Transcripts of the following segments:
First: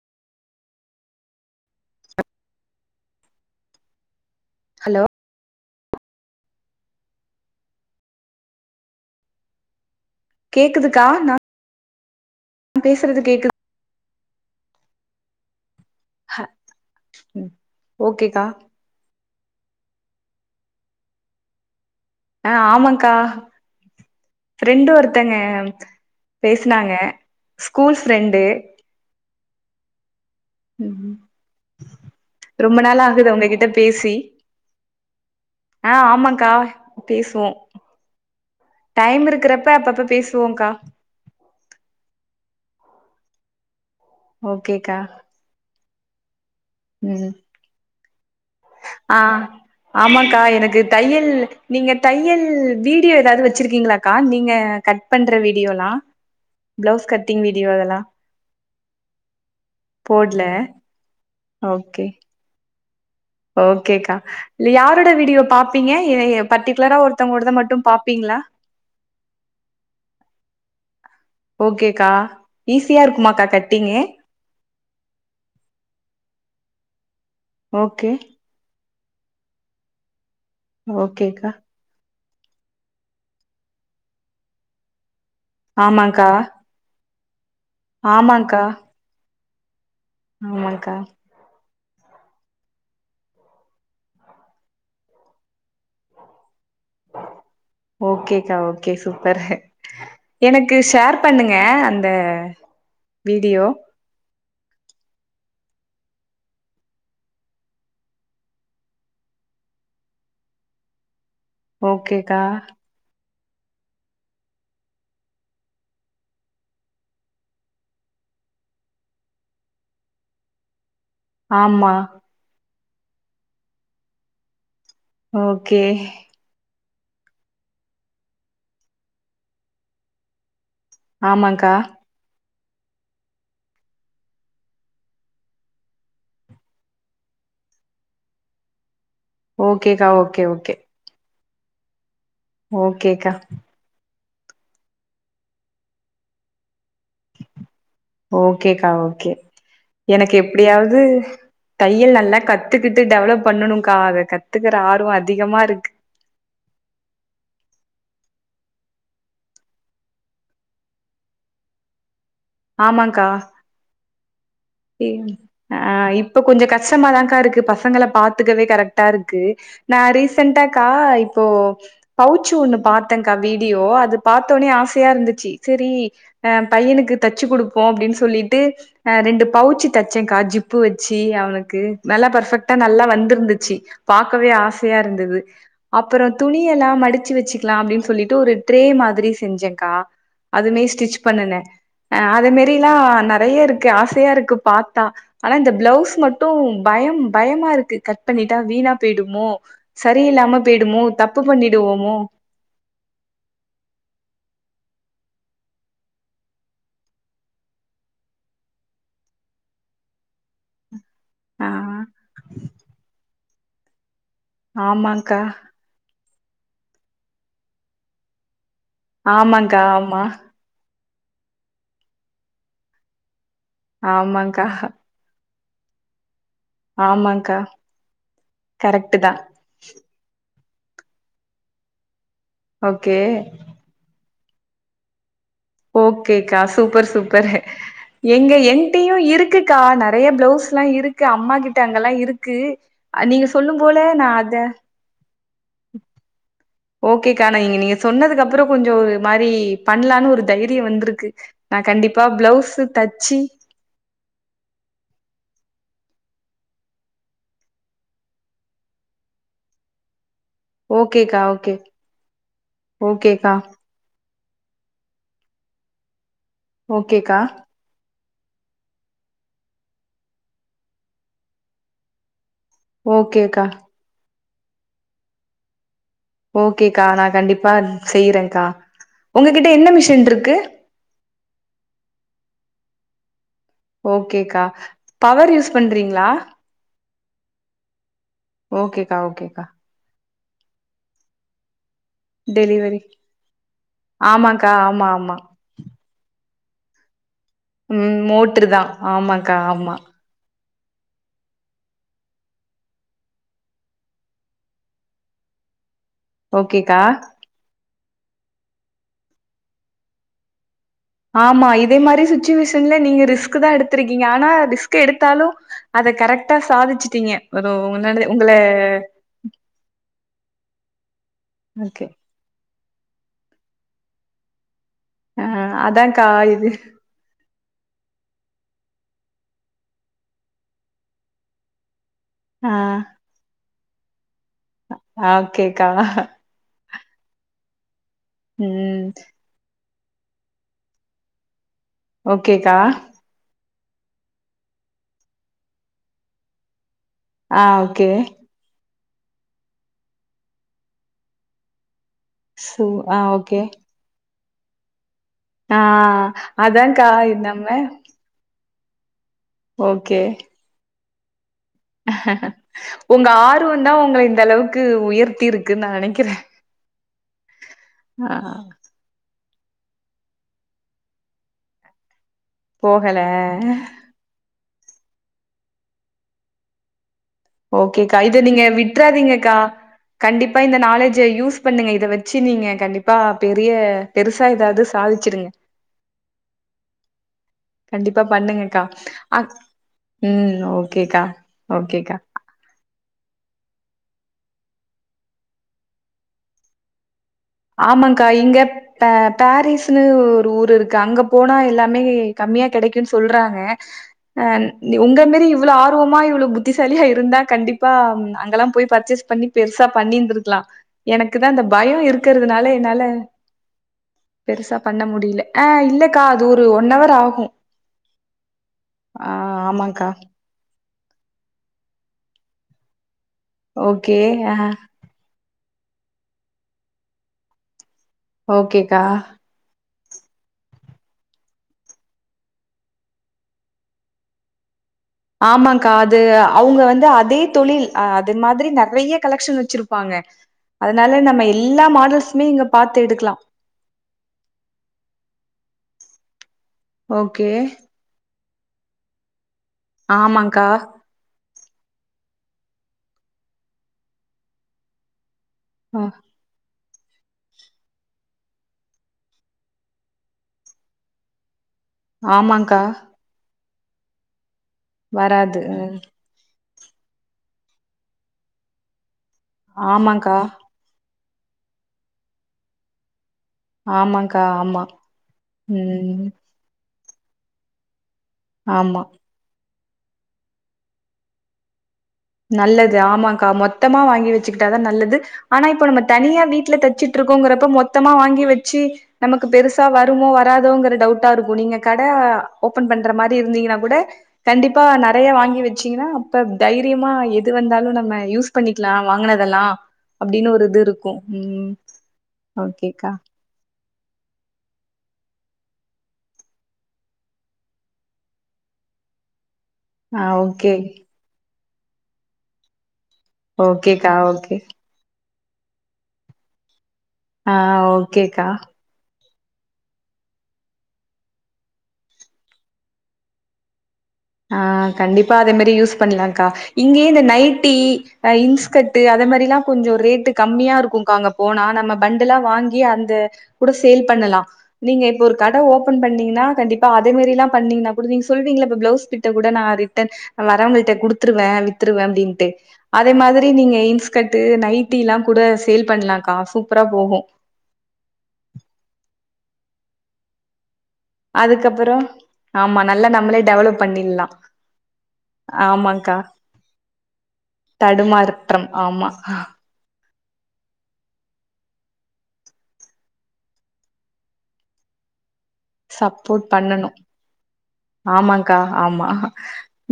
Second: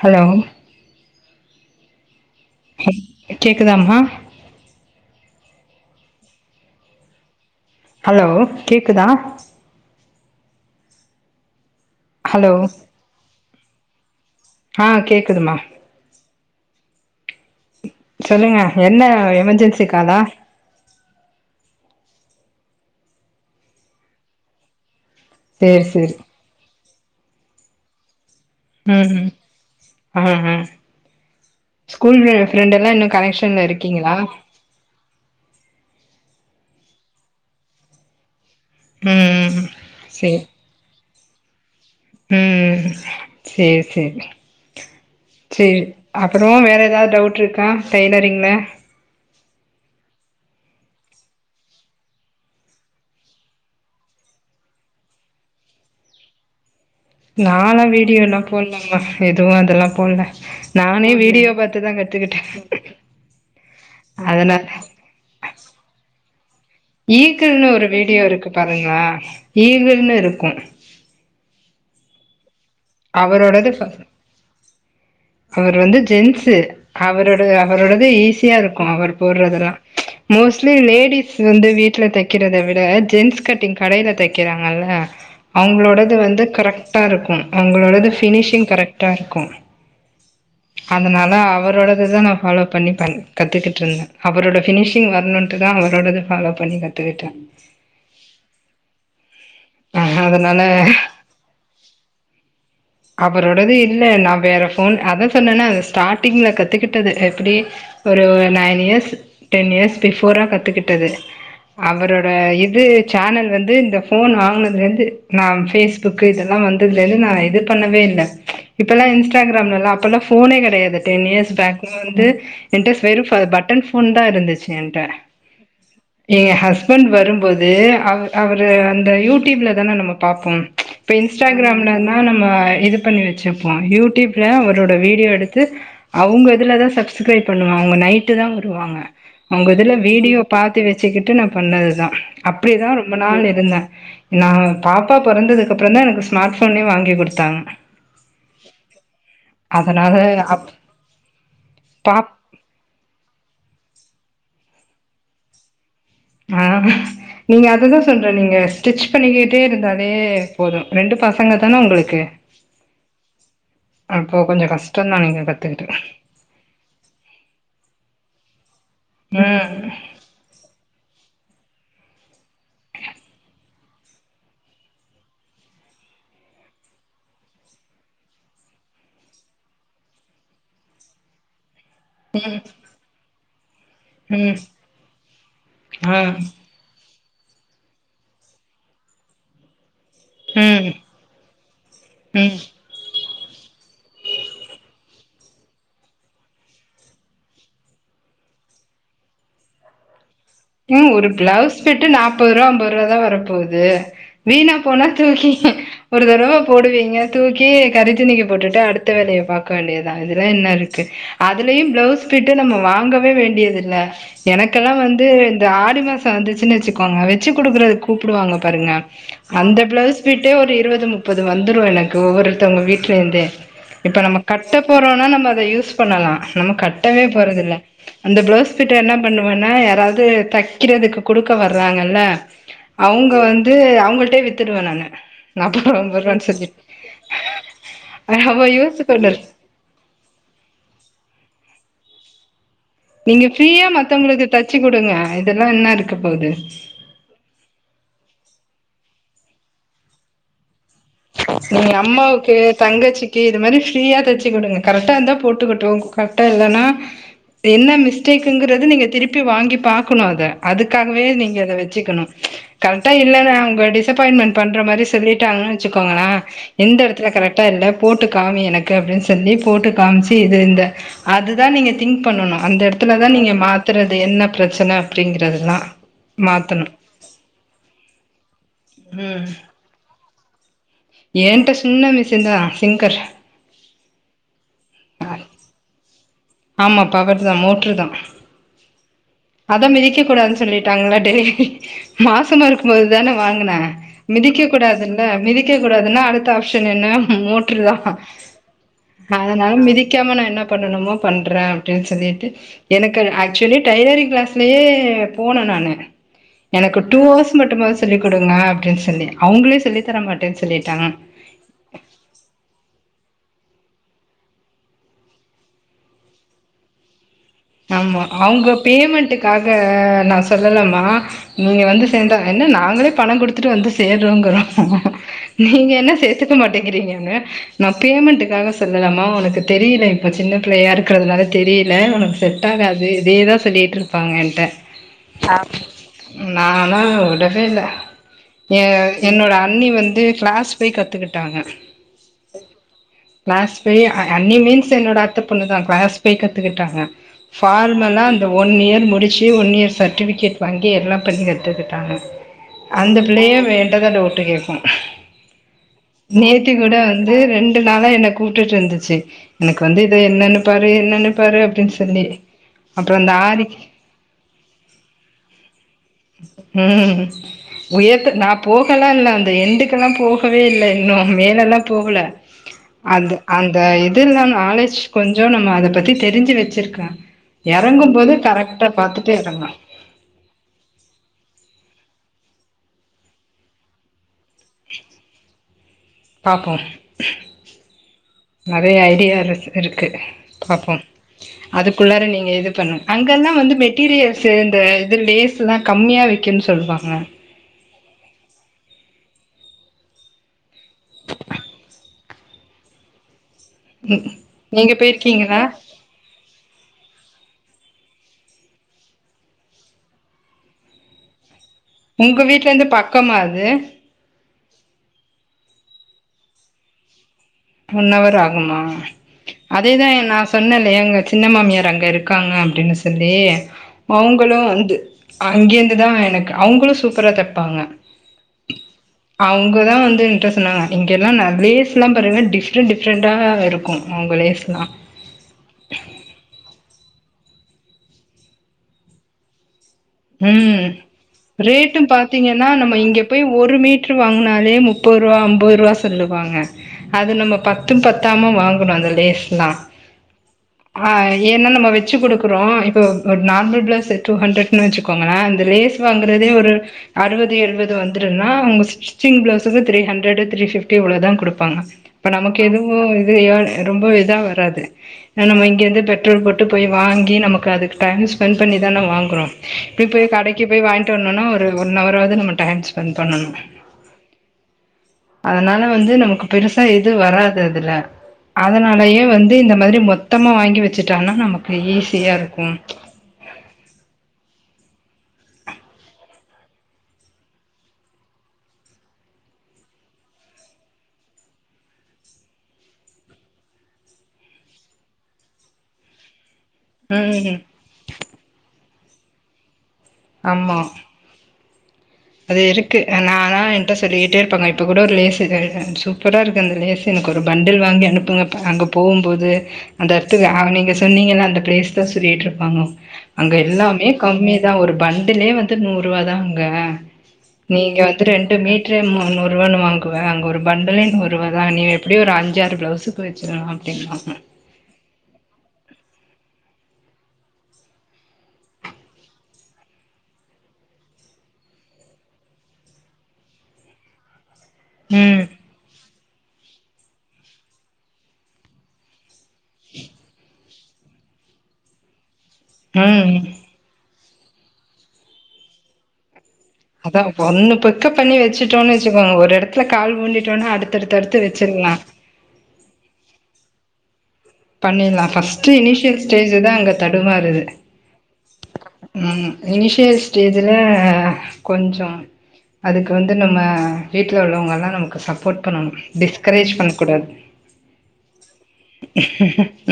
Hello அ கேக்குதாம்மா hello hello கேக்குதா கேக்குதுக்கா நா ஹலோ பேசுறது கேக்குது ஆ கேட்குதுமா ஹ ம் சொல்லுங்க என்ன எமெர்ஜென்சி காலா அ ஆமாக்கா ஃப்ரெண்டு ஒருத்தங்க சேரி சேரி பேசினாங்க ஸ்கூல்ஸ் ப்ரெண்டு ம்ஹூம் ஆஹா ம் ஸ்கூல் ப்ரெண்ட் ரொம்ப எல்லா நாள் இன்னு ஆகுது கனெக்ஷன்ல உங்ககிட்ட பேசி இருக்கீங்களா ஆ ஆமாக்கா பேசுவோ ம் டைம் ம் இருக்கிறப்ப அப்பப்ப சேரி பேசுவோங்க்கா ம் ம் சேர் சேர் ஓகேக்கா சேரி அப்பறோ வேற எதாவ் ம் டவுட்ருக்கா டெய்லரிங்ல ஆ ஆமாக்கா எனக்கு தையல் நீங்க தையல் வீடியோ எதாது வெச்சிருக்கீங்கிளாக்கா நீங்க கத் ட் பண்ற வீடியோலா பிளவுஸ் கட் நாளா வீடியோலாம் போல்லாமா எதுவு அதெலாம் போல்ல போட்ல நானே வீடியோ பாத்துதா ஓகே கத்துகிட்டே ஓகேக்கா இல்ல யாரோட வீடியோ பாப்பீங்க பர்டிகுலரா ஒருத்தவங்களோடத ஈகிள்னு மட்டு ஒரு வீடியோ பாப்பீங்களா இருக்கு பாருங்களா ஈகள்னு இருக்கு ஓகேகா அவரோடது அவர் வந்து ஜென்ஸு அவரோட அவரோடது ஓகே. ஈஸியா இருக்கு அவர் போடறதெல்லா மோஸ் அக்சுவலி லேடிஸ் ஓகேக்கா. வந்து வீட்டுல தெக்கிறத விட ஜென்ஸ் கட்டிங் கடையில தெக்கிறாங்கல்ல அவங்களோடது ஆமாங்க்கா. வந்து கரெக்டா இருக்கு அவங்களோடது ஆமாங்க்கா. ஃபினிஷிங் கரெக்டா இருக்கு ஆமாங்க்கா. அந்தனால அவரோடதுதா நாப் ஃபாலோ பண்ணி பண் கத்துகிட்ருந்தே அவரோட ஃபினிஷிங் வரணுன்ட்டுதா அவரோடது ஃபாலோப் பண்ணி கத்துகிட்டே ஓகேக்கா ஓகே சூப்பரு எனக்கு அதனால ஷேர்ப் பண்ணுங்க அந்த வீடியோ. அவரோடது இல்ல நா வேற போன் அத சொன்னேல்லே அது ஸ்டார்டிங்ல கத்துக்கிட்டது எப்டி ஒரு நைன் இயர்ஸ் டென் இயர்ஸ் பிஃபோரா கத்துக்கிட்டது அவரோட ஓகேக்கா. இது சேனல் வந்து இந்த போன் வாங்கினதுல இருந்து நா பேஸ்புக் இதெல்லா வந்ததுல இருந்து நா எதிர் பண்ணவே இல்ல இப்பலா இன்ஸ்டாகிராம்லலா அப்பல்லா ஃபோனே கெடையாது டென் இயர்ஸ் பேக்லா ஆமா. வந்து என்கிட்டஸ் வெறு பட்டன் ஃபோன் தா இருந்துச்சு என்ட்ட ஓகே எ ஹஸ்பண்ட் வரும்போது அவர் அவரு அந்த யூடியூப்ல தானே நம்ம பாப்போம் இப்ப ஆமாங்க்கா. இன்ஸ்டாகிராம்லனா நம் ம இதுப் பண்ணி வெச்சுப்போ யூடியூப்ல ஒரோட வீடியோ எடுத்து அவங்க இதுலதா சப்ஸ்கிரைப் பண்ணுவாங்க அவங்க நைட்டு தா வருவாங்க அவங்க இதுல ஓகேக்கா. Video okay, okay. பாத்து வச்சுக்கிட்டு நா பண்ணதுதா அப்டிதா ரொம்ப ஓகேக்கா. நாள் இருந்தே நா பாப்பா பொறந்ததுக்கப்புறம் தா எனக்கு ஸ்மார்ட்ஃபோனை வாங்கி கொடு ஓகேக்கா ஓகே அதனால எனக்கு அப் எப்டியாவுது தையல் பாப் நல்லா கத் த்துக்கிட்டு டெவலப் பண்ணனும்கா அதை கத்துக்கற ஆர்வோ அதிகமா இருக் ஆ நீங்க அதத்தான் சொல்ற நீங்க ஸ்டிச் பண்ணிக்கிட்டே இருந்தாலே போதும் ரெண்டு பசங்க தான உங்களுக்கு ஆமாக்கா அப்போ கொஞ்சோ கஷ் எங்க ஆ இப்ப கொஞ்ச கஷ்டமாதா கா இருக்கு பசங்கள பாத்துக்கவே கரெக்ட்டா இருக்கு ம் நா ரீசெண்டாக்கா இப்போ பவுச்சு ஒண்ணு பாத்தே கா வீடியோ அது பாத்தோனே ஆசையா இருந்துச்சு சேரி அ பையனுக்கு தச்சு குடுப்போ அப்படின்னு சொல்லிட்டு அ ரெண்டு பவுச்சி தச்சேன்கா ஜிப்பு வச்சு அவனுக்கு நல்லா பர்ஃபெக்ட்டா நல்லா வந்திருந்துச்சு பாக்கவே ம் ஆசையா இருந்துது ஆ அப்பற துணி ணி எல்லா மடிச்சு வச்சுக்கலா அப்டின்னு சொல்லிட்டு ஒரு ட்ரே மாதிரி செஞ்சே கா அதுவே ம் ஸ்டிச் பண்ணுனே அத ம் மாரிலாம் நெறைய இருக்கு, ஆசையா இருக் இக்கு பாத்தா ஆனா இந்த பளவுஸ் மட்டும் பயம் பயமா இருக்கு கட் பண்ணிட்டா வீணா போயிடுமோ சரி இல்லாம பேய்டுமோ தப்பு பண்ணிடுவோமோ முப்பது ரூபா ஐம்பது ரூபா தா வரப்போது வீணா போனா தூக்கி ஒரு தடவ போடுவீங்க தூக்கி கறித்துணிக்கு போட்டுட்டு அடுத்த வேலய பாக்க வேண்டியதா இதுல என்ன இருக் க்கு ஆ அதுலயு பிளவுஸ் பிட்டு நம்ம வாங்கவே வேண்டியதில்ல எனக்கெல்லா வந்து ஆமாங்க்கா இந்த ஆடி மாசம் வந்துச்சுனு வச்சுக்கோங்க வச்சு குடுக்குறதுக்கு கூப்பிடுவாங்க பாருங்க அந்த ஆமாங்க்கா ஆமா பிளவுஸ் பிட்டே ஒரு இருவது முப் முப்பது வந்துரும் எனக்கு ஒவ்வொருத்தவங்க வீட்டுல இருந்தே இப்ப நம்ம ஆமாங்க்கா கட்ட போறோம்னா நம்ம அத யூஸ் பண்ணலா நம்ம கட்டவே ஆமாங்க்கா போறது இல்ல அந்த பிளவுஸ் பிட்டு என்ன கரெக்ட் தா பண்ணுவேனா யாராவது தைக்கிறதுக்கு கொடுக்க வர்றாங்கல்ல ஓகே அவங்க வந்து அவங்கள்டே வித்துடுவ நானு நாப்பது ரூவா ஐம்பது ரூவான்னு ஓகேக்கா சொல்லி சூப்பர் சூப்பர் எங்க அவ யோசிச்சு என்டயு பாரு இருக்கு க்கா நெறைய பிளவுஸ்லா இருக்கு அம்மா கிட்ட அங்கல்லா இருக்கு அ நீங்க சொல்லும் ஃப்ரீயா போல நா மத்தவங்களுக்கு அத தச்சு கொடுங்க இதெல்லா என்ன இருக்க போது ஓகேக்கா நா நீங்க சொன்னதுக்கு அப்றோ கொஞ்சோ ஒரு மாரி பண்ணலான்னு ஒரு தைரியம் வந்திருக்கு நா நீங்க கண்டிப்பா அம்மாவுக்கு பிளவுஸு தச்சு தங்கச்சிக்கு இது மாரி ஃப்ரீயா தச்சு குடுங்க கரெக்டா இருந்தா போட்டுக்கட்டு கரெக்டா இல்லன்னா என்ன மிஸ்டேக்குங்கிறது நீங்க திருப்பி வாங்கி பாக்கணும் அத அதுக்காகவே ஓகேக்கா நீங்க ஓகே அத வச்சுக்கணும் கரெக்டா ஓகேக்கா இல்லன்னா உங்கள டிஸ் டிஸ்அப்பாயின்ட்மெண்ட் பண்ற மாதிரி சொல்லிட்டாங்கன்னு வச்சுக்கோங்கள எந்த எடத்துல ஓகேக்கா கரெக்டா இல்ல போட்டு காமி எனக்கு அப்டின்னு சொல்லி போட்டு காமிச்சு இது இந்த அது தா நீங்க திங்க் பண்ணணு அந்த எடத் இதுலதா நீங்க ஓகேக்கா மாத்துறது என்ன பிரச்சன அப்படிங்கிறதுனா ஓகேக்கா நா கண்டிப்பா செய்றேன்கா உங்ககிட்ட என்ன மிஷின் இருக்கு ஏன்ட சின்ன மிஷின் தா அ [unintelligible] ஓகேக்கா. பவர் யூஸ் பண்றீங்களா ஆமா பவர் தா மோட்ரு தா ஓகே கா ஓகே கா அதா மிதிக்கக் கூடாதுன்னு சொல்லிட்டாங்களா டெலி மாசமா இருக்கும் டெலிவரி போது தான வாங்குன மிதிக்க ஆமாக்கா ஆமா கூடாதுல்ல ஆமா மிதி மிதிக்கக் கூடாதுன்னா அடுத்த ஆப்ஷன் என்ன மோட் கரெக்ட்டு ம் மோட்ரு தா தா ஆமாக்கா அதனால ஆமா மிதிக்காம நா என்ன பண்ணணுமோ பண்றே அபடின்னு சொல்லிட்டு எனக்கு ஆக்சுவலி டைலரிங் கிளாஸு போன நானு எனக்கு ஓகேக்கா டூ ஹவர்ஸ் மட்டும் சொல்லிக் கொடுங்க அப்டின்னு சொல்லி அவங்களே சொல்லித்தர மாட்டேன்னு சொல்லிட்டாங்க ஆமா இதை மாதிரி சிட்டுவேஷன்ல நீங்க ரிஸ்க் தான் எடுத்திருக்கீங்க ஆனா ரிஸ்க் எடுத்தாலும் அத கரெக்டா சாதிச்சுட்டீங்க் ஆம்மா அவுங்க பேமண்ட்டுக்காக நா சொல்லலம்மா நீங்க வந்து ஓகே சேந்தா என்ன நாங்ளே பணங் குடுத்துட்டு வந்து சேர்றோங்றோ ஆ நீங்க என்ன அதான்க்கா சேத்துக்க இது மாட்டேங்கறீங்கங்க நா பேமண்ட்டுக்காக சொல்லலமா ஒனக்கு தெரில இப்போ சின்ன பிள்ளையா இருக்கறதுனால தெரில ஒன ஆ செட்டாகாது இதேதா சொல்லிட்டிருப்பாங்க என்ட்ட ஆ ஓக்கேக்கா நானு விடவே இல்ல எ ம் என்னோட அண்ணி க்ளாஸ் போய் கத்துகிட்டாங்க ஓகேக்கா கிளாஸ் போய் அ அண்ணீ மீன்ஸ் என்னோட அத்த பொண்ணுதா கிளாஸ் போய் கத்துகிட்டாங்க ஆ ஓகே ஃபார்மலா இந்த ஒன் இயர் முடிச்சு ஒன் இயர் சர்டிஃபிகேட் வாங்கி எல்லா பண்ணி கத்துகிட்டாங்க சோ அந்த ஆ பிள்ளயே ஓகே வேண்டாத டவுட் கேக்கு ஆ நேத்திகூட அதான்க்கா வந்து நம்ம ரெண்டு நாளா என கூப்டுட்டு இருந்துச்சு எனக்கு வந்து இத ஓகே என்னனுப்பாரு என்னனுப்பாரு அப்டின் சொல்லி அப்றோ உங்க அந்த ஆதிக்கு ஆர்வொந்தா ஒங்கள இந்தளவுக்கு உயர்த்திருக்குன்னு நா நெனைக்கிற ம் உயர்த்துக்கு நா போகல்லா இல்ல அந்த எண்டுக்கெல்லா போகவே இல்ல இன்னு மேல் எல்லா போகல போகல அந்த அந்த இதெல்லா நாலேஜ் கொஞ்சோ நம்ம அத பத்தி தெரிஞ்சு வெச்சிருக்காங்க ஓகேக்கா இத நீங்க விட்றாதீங்கக்கா எறங்கலா கண்டிப்பா இந்த நாலேஜ யூஸ் பண்ணுங்க இத வெச்சு நீங்க கண்டிப்பா பெரிய பெருசா எதாது சாதிச்சிருங்க பாப்போ கண்டிப்பா பண்ணுங்கக்கா நெறைய ஐடியா அக் இருக் இருக்கு ம் பாப்போ ஓக்கேக்கா அதுக்குள்ளார நீங்க இது பண்ணு அங்கல்லா வந்து மெட்டீரியல்ஸு இந்த இது லேஸ்ல்லா கம்மியா விக்குன் சொல்வாங்க ஆமாங்க்கா எங்கப் டா.. டாரிஸ்ன்னு ஒரு ஊருருக்கு அங்க போனா எல்லாமே கம்மியா கெடைக்குன் சொல்றாங்க ஆ நீங்க உங்க மாரி போயிருக்கீங்களா இவ்ளோ ஆ ஆர்வமா இவ்வளவு புத்திசாலியா இருந்தா கண்டிப்பா அம் அங்கலா போய் பர்ச்சேஸ் பண்ணி பெருசா பண்ணிந்துருக்கலா எனக்குதா அந்த பயோ உங்க வீட்லிந்து என்னால பக்கமா அது பெருசா பண்ண முடில ஆ இல்லக்கா அது ஒரு ஒன் அவர் ஆகு ஒன்னவர் ஆகுமா ஆமாக்கா அதேதான் நா சொ சொன்னேல்லையா எங்க சின்ன மாமியார் அங்கிருக்காங்க அப்டின்னு சொல்லி ஓகே ஆ அவுங்களு வந்து அங்கேந்துதான் எனக்கு அவுங்களூ சூப்பரா தெப்பாங்க ஓகேக்கா அவுங்கதான் வந்து என்ட்ட சொன்னாங்க இங்கெல்லா நெறையா [unintelligible] டிஃப்ரெண்ட் டிஃப்ரெண்ட்டாருக்கு அவுங்க லேஸ் எல்லா ஆமான்க்கா அது அவுங்க வந்து அதே தொழில் அது மாதிரி நெறையா கலெக்ஷன் வெச்சிரு ப்பாங்க ம் அதனால் நம்ம எல்லா ரேட்டு மாடல்ஸுமே இங்க பாத்தீங்கன்னா நம்ம பாத்து இங்க எடுக்லா போய் ஒரு மீட்ரு வாங்னாலே முப்பரூவா அம்பரூவா சொல்லுவாங்க அது ஓகே நம்ம ப த்தும் பத்தாம வாங்கணு அந்த லேஸ்ல்லா ஆமாங்க்கா ஆ‌ ஏனா நம்ம வெச்சு குடுக்கறோ இப்போ நார்மல் ப்ளௌஸ் டூ ஹண்ட்ரட் னு வெச்சுக்கோங்ளே இந்த லேஸ் ஆ வாங்கறதே ஒரு அறுவது எழுவது வந்திருன்னா அவுங்க ஸ்டிச்சிங் ப்ளௌஸுக்கு த்ரீ ஹண்டரட் த்ரீ ஃபிப்டி இவ்ளோதான் குடுப்பாங்க இப்ப ஆமாக்கா நமக்கெதுவு இது ஏ ரொம்ப இதா வராது ஏனா வராது நம்ம இங்கிருந்து பெ ட்ரோல் போட்டு போய் வாங்கி நமக்கு அதுக்கு டைம் ஸ்பெண்ட் பண்ணிதான வாங்கனு இப்டி போய் ஆமாக்கா கடைக்கு போய் வா என்னன்னா ஒரு ஒன் அவராவது நம்ம டைம் ஸ்பெண்ட் பண்ணனு ஆமாங்க்கா ஆமா அதனால வந்து ம் நமக்கு பெருசா எது வராது அதுல ஆமா அதனாலயே வந் வே இந்த மாதிரி மொத்தமா வாங்கி வெச்சுட்டானா நமக் செய்யவே செய்யாது நல்லது ஆமாங்க்கா மொத்தமா வாங்கி வச்சிக்கிட்டாதா நல்லது ஆனா இப்ப நம்ம தனியா வீட்ல தச்சிட்டு இருக்கோங்கிறப்ப மொத்தமா வாங்கி வச்சி நமக்கு பெருசா வருமோ வராதோங்குற டவுட்டா இருக்கு நீங்க கட ஓபன் பண்ற மாரி இருந்தீங்கன்னா கூட கண்டிப்பா நெறைய வாங்கி வச்சீங்கனா அப்ப தைர் தீமா எது ம் வந்தாலு நம்ம யூஸ் பண்ணிக்லா வாங்கனதெல்லா அப்டினு ஒரு ஆமா இது இருக்கு ம் அது இருக்கு ஓகேக்கா நானா இன் என்ட்ட சொல்லிக்கிட்டே இருப்பாங்க இப்ப கூட ஒரு லேஸ் சூப்பரா இருக்கு அந்த லேஸ் எனக்கு ஒரு பண்டில் வாங்கி அனுப்புங்கப்பா அங்க போம்போது அந்த ஆ எடத்துக்கு அவ ஓகே நீங்க சொன்னீங்கல்லா அந்த பிளேஸ்தா சொல்லிட்டு இருப்பாங்க அங்க எல்லாமே ஓகேக்கா ஓகே கம்மிதா ஒரு பண்டுலே வந்து நூறுவாதா அங்க ஆ நீங்க ஓகேக்கா ரெண்டு மீட் ட்ரே முன்னுரூவான்னு வாங்குவ அங்க ஒரு பண்டலே நூரூவாதா நீ எப்டியு ஒரு அஞ்சாறு பிளவுஸுக்கு பிரச்சன அப்டின்னாங்க ஆ கண்டிப்பா அதே மேரி யூஸ் பண்ணலாங்க்கா இங்கியே இந்த நைட்டி அ இன்ஸ்கட்டு் அத மேரிலா கொஞ்சோ ரேட்டு கம்மியா இருக்குங்க்கா அங்கப் போனா நம்ம பண்டுலா வாங்கி அந்த கூட சேல் பண்ணலா நீங்க இப்போ ஒரு ம் கட ஓபன் பண்ணீங்னா கண்டிப்பா அதே மேரிலாம் பண்ணீங்னா கூட நீ சொல்விங்கல இப்ப ப்ளவுஸ் பிட்ட கூட நா ரிட்டர்ன் வறவுங்கிள்ட்ட குடுத்துருவே வித்துருவே அப்டின்ட்டு அதே ம் மாதிரி நீங்க இன்ஸ்கட்டு நைட்டில்லா கூட சேல் பண்ணலாக்கா சூப் அதா ஒன்னு பிக்கப் பண்ணி வச்சுட்டோன்னு வச்சுகோங்க ஒரு எடத்ல கால் ஊனிட்டோனா அடுத் அதுக்கப்பறோ ஆமா நல்லா நம்மளே டெவலப் பண்ணில்லா பண்ணில்லா ஃபஸ்ட்டு இனிஷியல் ஸ்டேஜூதா அங்கத் தடுமாருது தடுமாற்றம் ஆமா ம் இனிஷியல் ஸ்டேஜ்ல கொஞ்சோ அதுக்கு வந்து நம்ம வீட்ல உள்ளவங்கல்லா நமக்கு சப்போர்ட் பண்ணணு சப்போர்ட் டிஸ்கரேஜ் பண்ணனு. பண்ணக் கூடாது ஆமாங்க்கா ஆமா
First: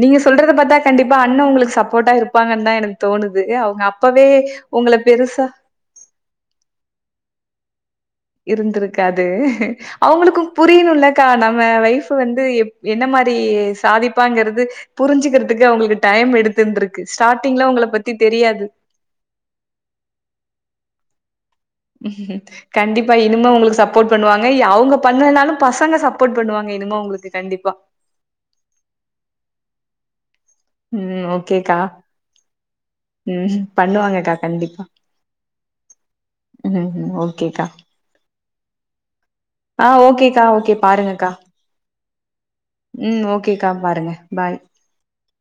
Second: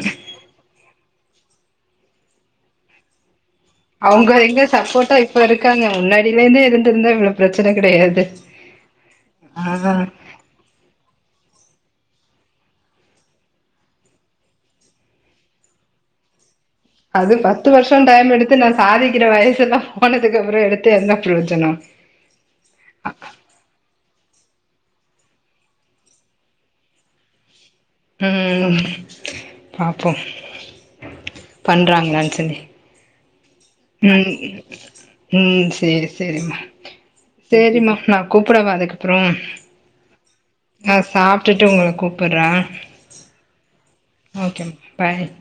நீங்க சொல்றத பாத்தா கண்டிப்பா அண்ண உங்ளுக்கு சப்போட்டா இருப்பாங்கன்தா எனக் தோணுது அவுங்க அப் அவுங்க எங்க சப்போர்ட்டா இப்ப இருக்காங்க முன்னாடில இந்தே இருந்திருந்தா இவ்ளோப் பிரச்சன கிடையாது இருந்துருக்காது ஆஹ் அவுங்குளுக்கு புரியனுல்லக்கா நம்ம வைஃப் வந்து எப் என்ன மாரி சாதிப்பாங்கிறது புரிஞ்சிகிறதுக்கு அவுங்குளுக்கு டைம் எடுத் அது பத்து வருஷ டைம் எடுத்து நா சாதிக்கிற வயசு எல்லா போனதுக்கப்றோ எடுத்து என்ன பிரோஜனோ கண்டிப்பா இனுமே ஒங்ளுக்கு சப் போர்ட் பண்ணுவாங்க இ அவுங்கப் பண்ணலனாலும் பசங்க சப்போர்ட் பண்ணுவாங்க இனுமோ உங்ளுக்கு கண்டிப்பா ம் பாப்போ ம் ஓகேகா ம் பண்ணுவாங்கக்கா ம் கண்டிப்பா ம் சேரி சேரிமா ம் ஓகேக்கா சேரிமா நா கூப்டவா அதுக்கப்பறோ ஆ ஓகேக்கா ஓகே நா பாருங்கக்கா சாப்ட்டுட்டு உங்கள கூப்ட்றே ம் ஓகேக்கா பாருங்க பாய் பாய்